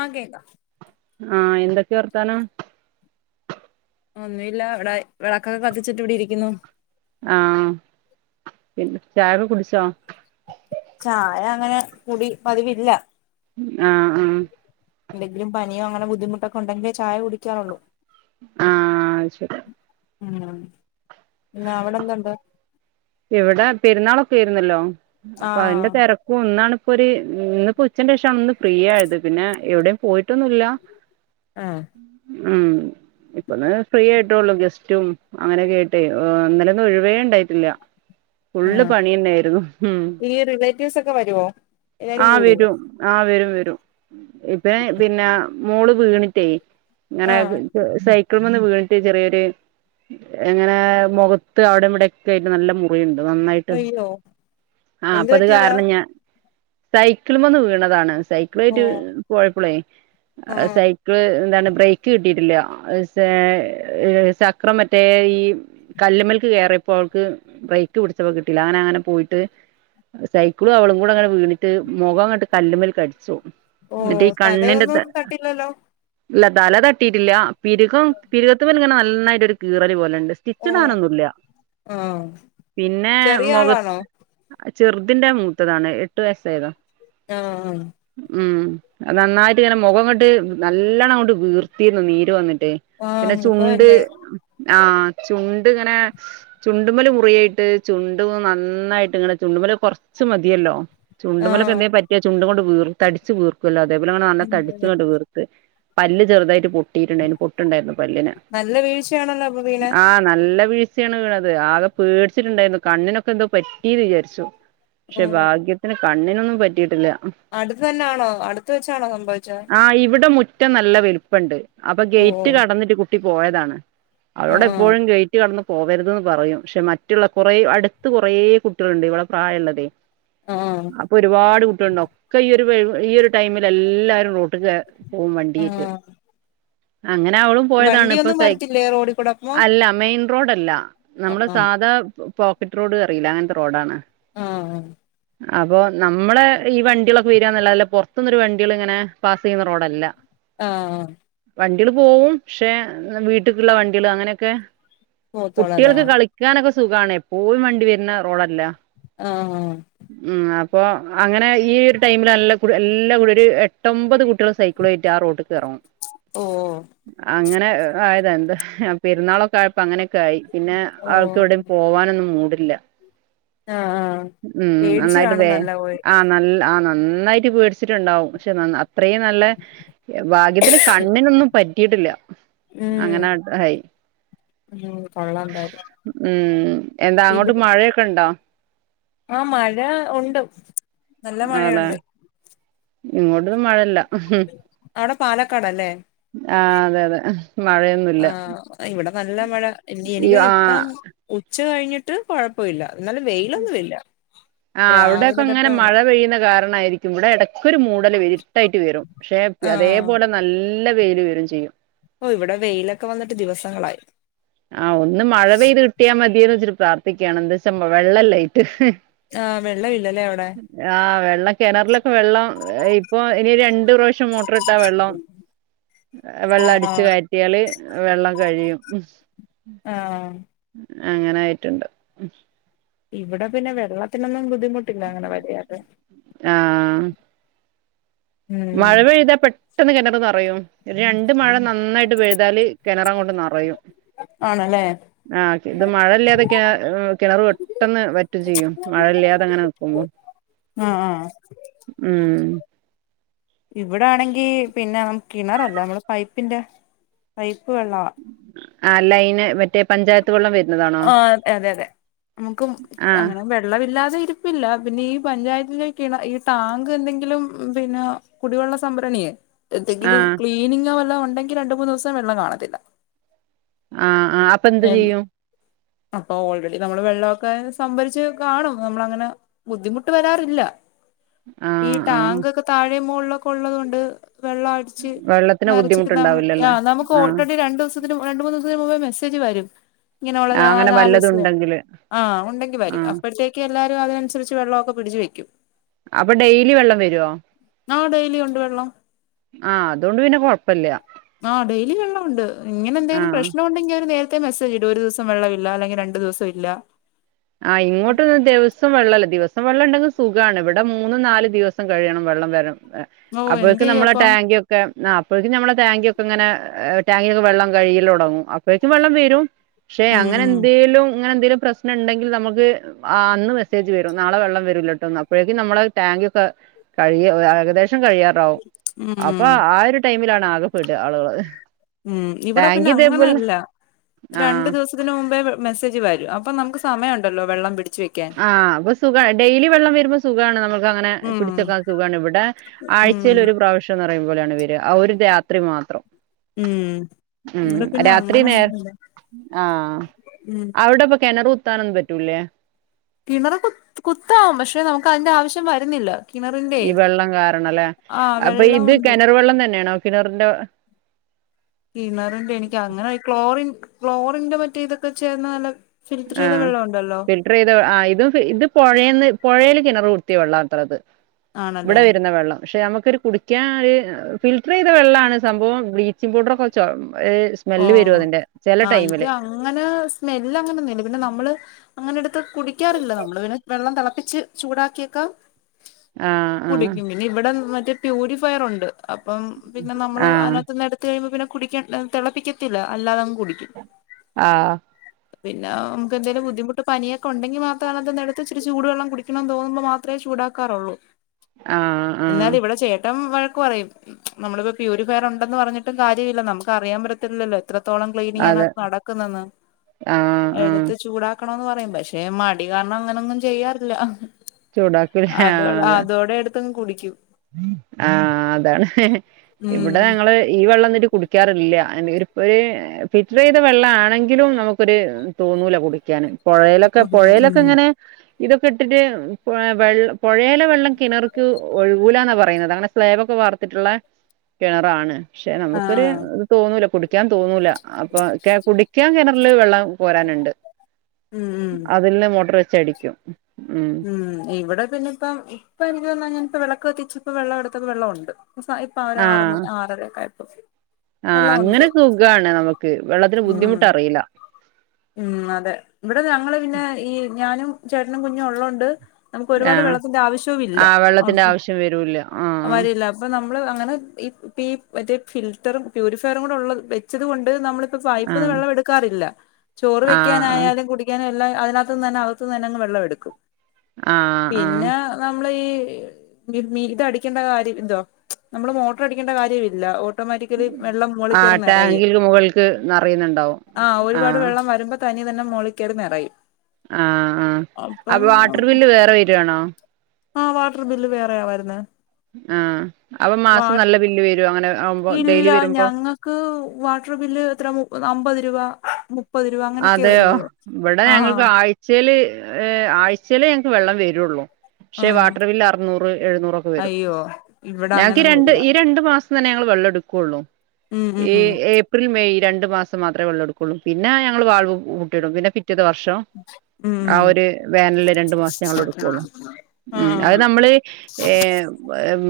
ആ കേക്കും ആ എന്തൊക്കെ വർത്താനം ഒന്നുല്ല ഇവിടെ വിളക്കൊക്കെ കത്തിച്ചിട്ട് ഇവിടെ ഇരിക്കുന്നു ആ പിന്നെ ചായകെ കുടിച്ചോ ചായ അങ്ങനെ കൂടി പതിവില്ല ആഹ് ആഹ് എന്തെങ്കിലും പനിയോ അങ്ങനെ ബുദ്ധിമുട്ടൊക്കെ ഉ ണ്ടങ്കിലോ ചായ കുടിക്കാറുള്ളൂ ആ ശരി ഉം പിന്നെ അവിടെ എന്തുണ്ട് ഇവിടെ പെരുന്നാളൊക്കെ ആയിരുന്നല്ലോ അപ്പൊ അതിന്റെ ആഹ് തെരക്കും ഇന്നാണ് ഇപ്പൊരു ഇന്നിപ്പോ ഉച്ചന്റെ ശേഷണ്ന്ന് ഫ്രീ ആയത് പിന്നെ എവിടെയും പോയിട്ടൊന്നുല്ല. ഉം ഉം ഇപ്പൊന്ന് ഫ്രീ ആയിട്ടള്ളൂ ഗെസ്റ്റും അങ്ങനെയൊക്കെ ആയിട്ട് ഇന്നലെക്കെ ഒഴിവേ ഉണ്ടായിട്ടില്ല ഫുള്ള് ആഹ് പണി തന്നെ ആയിരുന്നു ഉം ഈ റിലേറ്റീവ്സ് ഒക്കെ വരുവോ എല്ലാരും ആ കൂടുവോ വരും ആ വരും വരും ഇപ്പ പിന്നെ മോള് വീണിട്ട് ഇങ്ങനെ ആഹ് അയാദ് സൈ മരത്ത് മന്ന് വീണിട്ട് ചെറിയൊരു എങ്ങനെ മുഖത്ത് അവിടെ ഇവിടെ ഒക്കെ ആയിട്ട് നല്ല കുഴിണ്ട് നന്നായിട്ട് അയ്യോ ആ എന്ത് അപ്പൊ അത് പറ്റിയതാ കാരണം ഞാൻ സൈക്കിള് മന്ന് വീണതാണ് സൈക്കിൾ ആയിട്ട് ഓഹ് ആഹ് പോയപ്പോള്സൈക്കിള് എന്താണ് ബ്രേക്ക് കിട്ടിട്ടില്ല ചക്രം മറ്റേ ഈ കല്ല്മൽക്ക് കേയറപ്പോ അവൾക്ക് ബ്രക്ക് ക്പിടിച്ചപ്പോ കിട്ടീല്ല അങ്ങനെ അങ്ങനെ പോയിട്ട് സൈക്കിളും അവളും കൂടെ അങ്ങനെ വീണിട്ട് മുഖംങ്ങോട്ട് കല്ലുമ്മേൽ അടിച്ചു ഓഹ് എന്നിട്ട് ഈ കണ്ണിന്റെ ത തലയൊന്നും തട്ടില്ലല്ലോ ഇല്ല തലതട്ടിയിട്ടില്ല പിരുകം പിരി കത്തിൻ മൽ ഇങ്ങനെ ന നന്നായിട്ട് ഒരു കീറൽ പോലെ ഉണ്ട് സ്റ്റിച്ച് ഓഹ് ഇടാനൊന്നും ഇല്ല ആഹ് പിന്നെ ചെറിയ മുഖ ആളാണോ [unintelligible] ചെറു തിന്റെ മൂത്തതാണ് എട്ട് വയസ്സായ താ ആ ആ നന്നായിട്ട് ഇങ്ങനെ മുഖംങ്ങോട്ട് നല്ലണം കൊണ്ട് വീർത്തിരുന്നു നീര് വന്നിട്ട് ആഹ് പിന്നെ ചുണ്ട് മുഖമല്ലേ ആചുണ്ട് ഇങ്ങനെ ചുണ്ട്മല് മുറിയായിട്ട് ട്ട് ചുണ്ട് നന്നായിട്ട് ഇങ്ങനെ ചുണ്ടും മല് കുറച്ച് മതിയല്ലോ ചുണ്ടുമലെക്കെ ആഹ് എന്തേ പറ്റിയചുണ്ട് ങ്ങട്ട് വീർ തടിച്ച് വീർക്കും എല്ലാടും അതേപേലെഇങ്ങനെ നല്ല ഉം തടിച്ച് ഉം ഇങ്ങട്ട് വീർത്ത് പല്ല് ചെറുതായി്ട്ട് പൊ ട്ടിട്ടുണ്ടായിരുന്നുപൊട്ട്ണ്ടായിരുന്നു പല്ല്ന് നല്ല വീഴ്ചയാണല്ലോ അപ്പൊ വീണെ ആ നല്ല വീഴ്ച്ചയാണ് വീണത് ആകെ പേടി ച്ചിട്ടുണ്ടായിരുന്നു കണ്ണിനൊക്കെന്തോ പറ്റിന്ന് വിചാരിച്ചു പക്ഷേ ഓഹ് ഭാഗ്യത്തിന് കണ്ണിനൊന്നും പറ്റിയിട്ടില്ല അടുത്ത് തന്നൊണോ അടുത്ത് വെച്ചാണോ സംഭവിച്ചത് ആഹ് ഇവിടെ മുറ്റം നല്ല വലിപ്പണ്ട് അപ്പൊ ഓ ഗേറ്റ് കടന്നിട്ട് ട്ടി പോയതാണ് ഓ ആ അവളോട് എപ്പോഴും ഗേറ്റ്കടന്ന് പോവരുത് ന്ന് പറയും പക്ഷെ മ റ്റുള്ള കൊറേ അടുത്ത് കൊറേ കുട്ടികളുണ്ട് ഇവിളെ പ്രായള്ളത് ആ ആ അപ്പൊ ഒരുപാട് കുട്ടികളുണ്ടാവും. ഒക്കെ ഈ [unintelligible] ഈ ഒരു ടൈമിൽ എ ല്ലാരും റോട്ടിക്ക് പോവും ആ വണ്ടിയിട്ട് അങ്ങനെ അവളും പോയതാണ് ഇപ്പൊ വണ്ടിയൊന്നും സൈ വരത്തില്ലേ റോഡിൽ കൂടെ അപ്പൊ അല്ല മെയിൻ റോഡല്ല ആ നമ്മള് സാധാ പോക്കറ്റ് റോഡ് അറിയില്ലേ. അങ്ങനത്തെ റോഡാണ് ആ ആ അപ്പൊ നമ്മളെ ഈ വണ്ടികളൊക്കെ വരാന്നെല്ലാതെ പുറത്തുനിന്നൊരു വണ്ടികള് ഇങ്ങനെ പാസ് ചെയ്യുന്ന റോഡല്ല ആ ആ വണ്ടികൾ പോവും ക്ഷേ വീട്ട്ക്ള്ള വണ്ടികള് അങ്ങനെയൊക്കെ പോത്തോളല്ലേ ആ കുട്ടികൾക്ക് കളിക്കാനൊക്കെ സുഖാണ് എപ്പോയും വണ്ടി വരുന്ന റോഡല്ല ആ ആ ഇപ്പൊ അങ്ങനെ ഈ ഒരു ടൈമില് നല്ല എല്ലാ [unintelligible] ഒരു എട്ടൊമ്പത് കുട്ടികൾ സൈക്കളും ആയിട്ടാ ആ റോഡ് [unintelligible] ഓ അങ്ങനെ ആഹ് ആയത് എന്ത അഹ് പെരുന്നാളൊക്കെ ആഴപ്പ അങ്ങനെ ക്കായി പിന്നെ ഓ ആൾക്ക് എവിടിം പോകാനൊന്നും മൂടില്ല ആ ആ ഉം പേടിച്ചു കാണും നന്നായിട്ട്‌വേ നല്ല പോയി ആഹ് നല്ല ആഹ്‌ ന നന്നായിട്ടുപേടി ചിട്ടുണ്ടാവും പക്ഷെ നന്നാ അത്രയും നല്ല ഭാഗ്യത്തിന് കണ്ണിനൊന്നും പറ്റിയിട്ടില്ല ഉം അങ്ങനെ ഹായ്‌ ഉം കൊള്ളാം എന്തായാലും ഉം എന്താ അങ്ങോട്ട് ഇവിടെ മഴയൊക്കെ ഉണ്ടോ ഉണ്ടോ ആ മഴ ഉണ്ട് നല്ല മഴയുണ്ട് ഇങ്ങോട്ട് മഴയില്ല അവിടെ പാലക്കാടല്ലേ ആഹ് അതെ അതെ ആ മഴയൊന്നുല്ല ഇവിടെ നല്ല മഴ എനിക്കൊന്നു ഇപ്പം ഉച്ച കഴിഞ്ഞിട്ട് കുഴപ്പില്ല ആ അവിടോക്കെ രാവിലെ ങ്ങനെ തൊട്ട് മഴ പെയ്യുന്ന കാരണായിരിക്കും ഇവിടെ ഇടക്കൊരു മൂടല് ഇരുട്ടായിട്ട് വരും പക്ഷെ ആഹ് അതേപോലെ നല്ല വെയില് വരും ചെയ്യും ഓ ഇവിടെ വെയിലൊക്കെ വന്നിട്ട് ദിവസങ്ങളായി ആ ഒന്ന് മഴ പെയ്ത് കിട്ടിയ മതിയന്ന് വച്ച് പ്രാർ ക്കെയാണ് ന്ത് വെള്ളല്ലയ്ട്ട് ആഹ് വെള്ളമില്ലല്ലേ അവിടെ ആഹ് വെള്ളം കിണറിലൊക്കെ വെള്ളം ഇപ്പൊ ഇനി രണ്ട് [unintelligible] ച്ച് മോട്ടറിട്ടാ വെള്ളം വെള്ളം ആഹ് അടിച്ചു ആഹ് കറ്റിയാൽ വെള്ളം കഴിയും ഉം ആ അങ്ങനെ ആയിട്ടുണ്ട് ഇവിടെ പിന്നെ വെള്ളത്തിനൊന്നും ബുദ്ധിമുട്ടില്ല അങ്ങനെ വല്യാതെ ആ ഉം മഴ പെയ്താപ്പെട് പെട്ടെന്ന് കെണറൊക്കെ നറയും രണ്ട് മഴ നന്നായിട്ട് പെഴുതാല് കിണറങ്ങോട്ട് നറയും ആണല്ലേ ആ ക്കെ ഇത് മഴ ഇല്ലാതെ കിണ ഉം കിണറ് പെട്ടെന്ന് വറ്റും ചെയ്യും മഴയില്ലാതെ അങ്ങനെ നൽക്കുമ്പോൾ ആ ആ ഉം ഇവിടെ ആണെങ്കി പിന്നെ കിണറല്ല നമ്മള് പൈപ്പിന്റെ പൈപ്പ് വള്ളവാ ആ അല്ല അയ്ന് മറ്റേ പഞ്ചായത്ത വെള്ളം വ ആ അതെ അതെ നമുക്ക് ആഹ് അങ്ങനെ വെള്ളമില്ലാതെ ഇ പ്പില്ല പിന്നെ ഈ പഞ്ചായത്തിലേക്ക് ഈ ടാങ്ക് എന്തെങ്കിലും പിന്നെ കുടിവെള്ള സംഭരണിയേ എന്തെങ്കിലും ആഹ് ക്ലീനിങ്ങോ വല്ല ഉണ്ടെങ്കിൽ രണ്ട് മൂന്ന് ദിവസം വെള്ളം കാണത്തില്ല ആഹ് ആ അപ്പൊ ന്ത് ഏ, ചെയ്യും അപ്പൊ ഓൾറെഡി നമ്മള് വെള്ളമൊക്കെ സംഭരിച്ച് കാണും നമ്മൾ അങ്ങനെ ബുദ്ധിമുട്ട് വരാറില്ല ആഹ് ആഹ് ഈട്ടാങ്കൊക്കെ താഴെ ഴ മോളിലൊക്കെ ഉള്ളതുകൊണ്ട് വെള്ളം അടിച്ച് വെള്ളത്തിന് നിറച്ച് ന ആ നമുക്ക് ആ ബുദ്ധിമുട്ടുണ്ടാവില്ലല്ലേ നമ്മുക്ക് ആഹ് ഓൾറെഡി രണ്ടു ദിവസത്തിനും രണ്ട മൂന്ന് ദിവസ [unintelligible] മെസേജ് വരും ഇങ്ങനെയുള്ള ആഹ് അങ്ങനെ വല്ലതും നാലൂസ്യ ഉണ്ടെങ്കില് ആ ഉണ്ടെങ്കി വരും. ആഹ് അപ്പോഴത്തേക്ക് എല്ലാരും അതിനനുസരിച്ച് വെള്ളമൊക്കെ പിടിച്ച് വയ്ക്കും. അപ്പൊ ഡെയിലി വെള്ളം [unintelligible] വരുവോ ആഹ് ഡൈലി ഉണ്ട് വെള്ളം. ആഹ് അതുകൊണ്ട് പിന്നെ കൊഴപ്പല്ല ആഹ് ഡെയിലി വെള്ളണ്ട്. ഇങ്ങനെ എന്തെങ്കിലും ആഹ് പ്രശ്നം ഉണ്ടെങ്കി അവ നേര [unintelligible] മെസ്സേജി ഒരു സം വെള്ളമില്ല അല്ലെങ്കി രണ്ടു ദിവസം ഇല്ല ആ ഇങ്ങോട്ടൊന്നും ദെവസം വെള്ളല്ല ദിവസം വെള്ളം ഉണ്ടെങ്കി സുഗാണ് ഇവിടെ മൂന്നും നാല് ദിവസം കഴിയണം വെള്ളം വരം ഓഹ് എന്ത് അപ്പോഴേക്ക്‌ ചെയ്യും നമ്മളെ അപ്പം ടാങ്ക്യൊക്കെ ആഹ് അപ്പോഴേക്കും നമ്മളെ ടാങ്കിയൊക്കെങ്ങനെ ടാങ്കിക്കെ വെള്ളം കഴിയിൽ തുടങ്ങും അപ്പോഴക്കും വെള്ളം വരും ക്ഷെ ഉം അങ്ങനെ ഉം എന്തേലും അങ്ങനെന്തേലും പ്രശ്ന ണ്ടെങ്കി നമുക്ക് അന്ന് മെസ്സേജ് വരും നളെ വെള്ളം വരൂല്ലോട്ടോ അപ്പോഴേക്കും നമ്മള ടാങ്ക്യൊക്കെ കഴിയ ഏകദേശം കഴിയാറാവും അപ്പൊ ഉം ആ ഒരു ടൈമില ആകെ പെട ആളുകള് ഉം ഇവിടെ ടാങ്ക് പിന്നെ ഇതേപോലെ അങ്ങനല്ല രണ്ടു ആഹ് ദിവസത്തിന് മുമ്പേ വെ മെസ്സേജ് വരും അപ്പം നമുക്ക് സമയ ഉണ്ടല്ലോ വെള്ളം പിടി ആഹ് അപ്പൊ സുഖ ഡെയിലി വെള്ളം വരുമ്പോ സുഖാണ് നമ്മുക്ക് അങ്ങനെ ഉം പിടിച്ചെക്കാൻ സുഖാണ് ഇവിടെ ഉം ആഴ്ചയിൽ ഒരു പ്രാവശ്യം എ പറയുമ്പോളാണ് വര ആ ഒരു രാത്രി മാത്രം. ഉം ഉം ഇവിടെ പിന്നെ രാത്രി നേർ അങ്ങനെയൊന്നുമില്ല ആഹ് ഉം അവിടെപ്പൊ കെണറു കു ത്താനൊന്നും പറ്റൂലേ കിണർ കു കുത്താം പക്ഷെ നമുക്ക് അതിന്റെ ആവശ്യം വരുന്നില്ല കിണറിന്റെ ഈ വെള്ളം കാരണംല്ലേ ആഹ് അപ്പൊ ഇത് വെള്ളമുണ്ട് കെണർ വെള്ളം തന്നെയാണോ കിണറിന്റെ ഫ്ലോറിന്റെ മറ്റെ ഇതൊക്കെ ചേർന്ന ന ആ ഫിൽട്ടർ ചെയ്ത ആ ഇതും പൊഴേന്ന് പൊഴേല് കിണറ് കുത്തിയ വെള്ളാത്രെ ത് ആണല്ലേ ഇവിടെ വരുന്ന വെള്ളം ക്ഷെ നമു ത് ഒരു കുടിക്കാൻ ഒരു ഫിൽറ്റർ എയ്ത വെള്ളാണ് സംഭവം ബ്ലീച്ചിങ് പൗഡർക്കെ ചൊ ഓ സ്മെല്ല് വരും അതിന്റെ ചില ആഹ് ഇത് ടൈമില് അങ്ങനെ സ്മെല് അങ്ങനൊന്നും ഇല്ല പിന്നെ നമ്മള് അങ്ങനെ എടുത്ത് കുടിക്കാറില്ല നമ്മള് പിന്നെ വെള്ളം തെളപ്പിച്ച് ചൂടാക്കിയക്കാം ആ ആ മറ്റേ പ്യൂരിഫയർ ഉണ്ട് അപ്പം പിന്നെ നമ്മള് ആഹ് അതിനകത്ത്ന്ന് എടുത്ത് കഴിയുമ്പോ പിന്നെ കുടിക്കണ്ട തിളപ്പിക്കത്തില്ല അല്ലാതെ ആ പിന്നെ നമുക്ക് എന്തേലും ബുദ്ധിമുട്ട് പനിയൊക്കൊഉണ്ടെങ്കിൽ മാത്രം എടുത്ത് ചൂട് വെള്ളം കുടിക്കണംന്ന് തോന്നുമ്പൾ മാത്രമേ ചൂടാക്കാറുള്ളൂ ആഹ് ആഹ് ആഹ് എന്നാല് ഇവിടെ ചേട്ടൻ വ- വഴക്ക് പറയും നമ്മളിപ്പോ പ്യൂരിഫയർഉണ്ടെന്ന് പറഞ്ഞിട്ടും കാര്യല്യന്നാ പറയാൻ പറ്റത്തില്ലല്ലോ എത്രത്തോളം ക്ലീനിങ്ങാണ് അതെ നടക്കുന്നതെന്ന് ആഹ് ആഹ് എടുത്ത് ചൂട- ആക്കണന്ന് പറയും പക്ഷെ മടി കാരണം അങ്ങനങ്ങും ചെയ്യാറില്ല ചൂടാക്കല് ആ അതെ ത്തും കുടിക്കൂ ആ അതാണ് ഇവിടെ ഉം ഞങ്ങള് ഈ വെള്ളം ന്നട്ട് കു ക്കാറില്ല ആന്റ് ഇപ്പഴ് ഫിൽറ്ററെ ചയ്ത വെള്ളമാണെങ്കിലും നമുക്കൊരു തോന്നൂല കുടിക്കാന് പൊഴയിലൊക്കെ കുടിക്കും ഉം പൊഴയിലൊക്കെങ്ങനെ ഇതൊക്കെ ഇട്ടിട്ട് വെ വെൾ പൊയലെ വെള്ളം കിണർക്ക് ഒഴിക് കൂലാന്നാ പറയുന്നത് അങ്ങനെ സ്ലാബ് ഒക്കെ വാർത്തിട്ടുള്ള കിണറാണ് പക്ഷെ നമുക്കൊരു ആഹ് ഇത് തോന്നൂല കുട് കുടിക്കാൻ തോന്നൂല അപ്പൊ കെ കുടിക്കാൻ കിണറില് വെള്ളം കോരാന്ണ്ട് ഉം ഉം അതിൽന്ന് മോട്ടർ വെ ചടിക്കും ഉം ഇവിടെ പിന്നെപ്പം ഇപ്പര്ന്നഞൻ വെളക്ക് കത്തിച് പ്പ വെള്ള എടുത്തപ്പൊ വെള്ളോണ്ട് ഫാ ഇപ്പം ഒരു ആറ് മ ആഹ് ആറര യൊക്കെ ആയ ആഹ് വെള്ളമുണ്ട് അങ്ങനെ സുഖാണ് നമുക്ക് വെള്ളത്തിന് ഉം ബുദ്ധിമുട്ട് അറിയില്ല ഉം അതെ ഇവിടെ ഞങ്ങള് പിന്നെ ഈ ഞാനും ചേട്ടനും കുഞ്ഞും ഉള്ളോ ണ്ട് നമുക്ക് ഒരുപാട് ആഹ് വെള്ളത്തിന്റെ ആവശ്യവും ഇല്ല ആഹ് വെള്ളത്തിന്റെ ആവശ്യം വരൂല്ല ആഹ് അ ആ വരില്ല പ്പൊ നമ്മള് അങ്ങനെ ഇപ്പി മറ്റേ ഫിൽട്ടറ് പ്യൂരിഫയറുടെ ഉള്ള വെച്ചത് കൊണ്ട് നമ്മൾ പൈപ്പ്ന്ന് ആഹ് വെള്ളം എടുക്കാറില്ല ചോറ് ആഹ് ആഹ് വെക്കാനായാലും കുടിക അതിനത്തുനന്ന അകത്ത് നിന്ന്തന്നെ വെള്ളം എടുക്കും ആ ആ മ്മള് ഈ മി മി ഇതടിക്കേണ്ട കാര്യ ത് നമ്മള് മോട്ടർ അടിക്കേണ്ട കാര്യല്യ ആ ടാങ്കിൽ മുകൾക്ക് നിറയുന്നുണ്ടാവും ആ തനി തന്നെ മോളികയറി നെറയും ആ ആ അപ്പൊ വാട്ടർ ബില്ല് വേ വരുവാണോ ആ വാട്ടർ ബില്ല് വേറെയാവരുന്നേ ആ അപ്പ മാസം നല്ല ബില്ല് വരും അങ്ങനെ ആവുമ്പോ ഇല്ല ഡെയിലി വരുമ്പോ ഞങ്ങൾക്ക് വാട്ടർ ബില് എത്ര മുപ അമ്പത് രൂപ [unintelligible] അങ്ങനെയൊക്കെ അതെയോ വരുള്ളൂ ഇവിടെ ആഹ് ഞങ്ങൾക്ക് ആഴ്ചയില് ഏ ആഴ്ചയില് വെള്ളം വരുള്ളൂ പക്ഷെ ആഹ് വാട്ടർ ബില് അറുന്നൂറ് എഴുന്നൂറൊക്കെ വരും അയ്യോ ഇവിടെ ഞങ്ങൾക്ക് അങ്ങനൊന്നും രണ്ട് ഇല്ല ഈ രണ്ടു മാസം [unintelligible] ഞങ്ങള് വെള്ളം എടുക്കുവുള്ളൂ ഉം ഈ ഉം ഏപ്രിൽ മെയ് രണ്ടു മാസം മാത്രേ വെള്ളം എടുക്കൊള്ളൂ പിന്നെ [unintelligible] കൂട്ടിടും പിന്നെ [unintelligible] ത് വർഷം ഉം ആ ഒരു വേനില് രണ്ടു മാസം ഞങ്ങളെടുക്കുള്ളൂ അത് ആഹ് നമ്മള്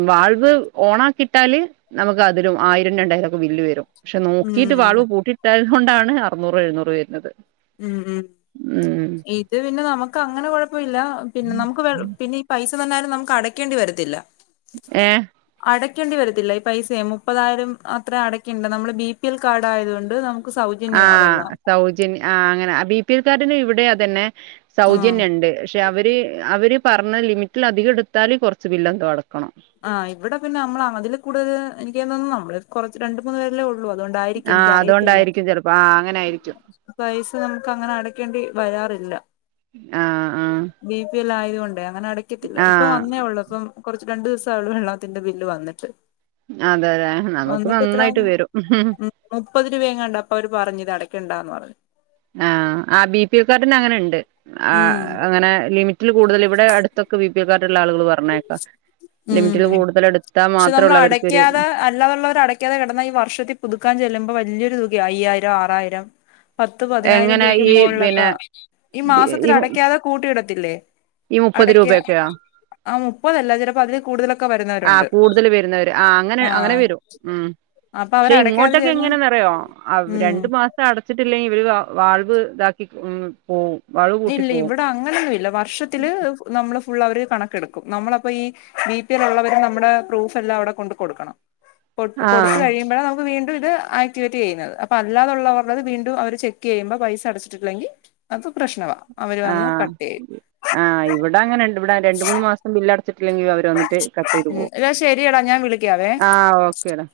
വാ അത് ഓണാക്കിട്ടാല് നമുക്ക് അതിലും ആയിരം രണ്ടായിരം ഒക്കെ ബില്ല് വരും പക്ഷെ ഉം നോക്കിട്ട് ഉം വാളുപൂട്ടിട്ടാൽ കൊണ്ടാണ് അറൂനൂറും എഴുന്നൂറും കൊണ്ട് വരുന്നത് ഉം ഉം ഉം ഇത് പിന്നെ നമുക്ക് അങ്ങനെ കൊഴപ്പയില്ല പിന്നെ നമുക്ക് വെൾ പിന്നേ പൈ പൈസ തന്നാലും നമുക്ക് അടയ്ക്കേണ്ടി വരത്തില്ല ഏഹ് അടയ്ക്കേണ്ടി വരത്തില്ല ഈ പൈസേ മുപ്പതായിരം അത്ര അടക്കണ്ട നമ്മള് ബി പി എൽ കാർഡ് ആയതുകൊണ്ട് ആ സൗജന്യവാ വെള്ളം സൗജന്യ ആ അങ്ങനെ ബി പി എൽ കാർഡിന് ഇവിടെയാ തന്നെ ആഹ് സൗജന്യുണ്ട് പക്ഷെ അവര് അവര് പറഞ്ഞ ലിമിറ്റിൽ അധികം എടുത്താല് കുറച്ച് ബില്ല് എന്തോ അടക്കണം ആ ഇവിടെ പിന്നെ നമ്മള് അതില് കൂടുതൽ എനിക്ക് തോന്നുന്നു നമ്മള് കുറച്ച് രണ്ട്മൂന്ന് പേരല്ലെ ഉള്ളു അതൊണ്ടായിരിക്കും ആ എനിക്കറിയത്തില്ല അതുകൊണ്ടായിരിക്കും ചിലപ്പോ ആ അങ്ങനെ ആയിരിക്കും പൈസ നമുക്ക് അങ്ങനെ അടക്കേണ്ടി വരാറില്ല ഇല്ല ആ ആ [unintelligible] അങ്ങനെ അടക്കത്തില്ല ആ ഇപ്പൊ വന് ഒന്നേ ഉള്ളൂ ഇപ്പം കുറ രണ്ട് ദി [unintelligible] വെള്ളാത്തിന്റെ ബില്ല് വന്നിട്ട് അതെ അതെ നമുക്ക് വന്നിട്ട് എത്ര നന്നായിട്ട് വരും മുപ്പത് രൂപേങ്ങാണ്ട അപ്പൊ അവര് പറഞ്ഞത് അടക്ക ക്കണ്ടാന്ന് പറഞ് ആഹ് ആ ബിപിഎൽ കാർഡിന് അങ്ങനെ ഇണ്ട്. ആ ഉം അങ്ങനെ ലിമി [unintelligible] കൂടുതൽ ഇവിടെ അടുത്ത് ഒക്കെ ബിപിഎൽ. കാർഡുള്ള ആളുകൾ പ ഉംഉം എടുത്താൽ പക്ഷെ മാത്രേ നമ്മള് ഉള്ളൂ അവർക്കൊരു അടക്കാതെ അല്ലാതെ ഉള്ളവർ അടക്കാതെ കിടന്നാ ഈ വർഷത്തി പുതുക്കാൻ ചെല്ലുമ്പോ വലിയൊരു തു ഇ അയ്യായിരം ആറായിരം പത്ത് പതിനായിരം എങ്ങനെ രൂപയ്ക്ക് ഈ പിന്നെ മൊളിലൊക്കെ ഈ മാസത്തിൽ ഈ അടക്കാതെ കൂട്ടിയിടത്തില്ലേ. ഈ മുപ്പത് അടയ്ക്ക രൂപയൊക്കെയോ. ആ മുപ്പതല്ല ചിലപ്പോ അതില് കൂടുതലൊക്കെ ആ വരുന്നവരുണ്ട് കൂടുതൽ വരുന്നവര് ആ അങ്ങനെ ആഹ് വരും ഉം അപ്പൊ ശ്ശെ അവര് അടയ്ക്കാതെ യിങ്ങോട്ടൊക്കെ ചെന്ന് എങ്ങനേന്നറിയോ അവ ഉം രണ്ട് മാസ അടച്ചിട്ടില്ലെങ്കിൽ ഇവല് [unintelligible] വാൾവ് ഇതാക്കി ഉം പോവും വാൾവ് പൂട്ടി ഇല്ല പോവും ഇവിടെ അങ്ങനൊന്നും ഇല്ല വ വർഷത്തില് നമ്മള് ഫുൾ അവർ കണക്കെടുക്കും നമ്മളപ്പോ ഈ ബി പി എല്ലുള്ളവരെ നമ്മുടെ പ്രൂഫ് എല്ലാം അവിടെ കൊണ്ട് കൊടുക്കണം. കൊട്ട് കൊടുത്ത ആഹ് കഴിയുമ്പഴാ നമുക്ക് വീ ണ്ടു ഇത് ആക്ടിവേറ്റ് ചെയ്യുന്നത് അപ്പൊ അല്ലാതുള്ളവരുടെത് വീണ്ടും അവര് ചെക്ക് ചെയ്യുമ്പോ പൈസ അടച്ചിട്ടില്ലെങ്കിൽ അത്. പ്രശ്നവാ അവര് ആ വന്ന് കട്ട് ചെയ്യും ആ ഇവിടെ അങ്ങനെ ഇവിടെ രണ്ട് മൂന്ന് മാസം ബിൽ അട വച്ചിട്ടില്ലെങ്കിൽ അവര് വന്നിട്ട് കട്ടെയ്ത് ഉം പോകും എടാ ശരിയടാ ഞാൻ വിളിക്കാവേ ആഹ് ഓക്കെടാ.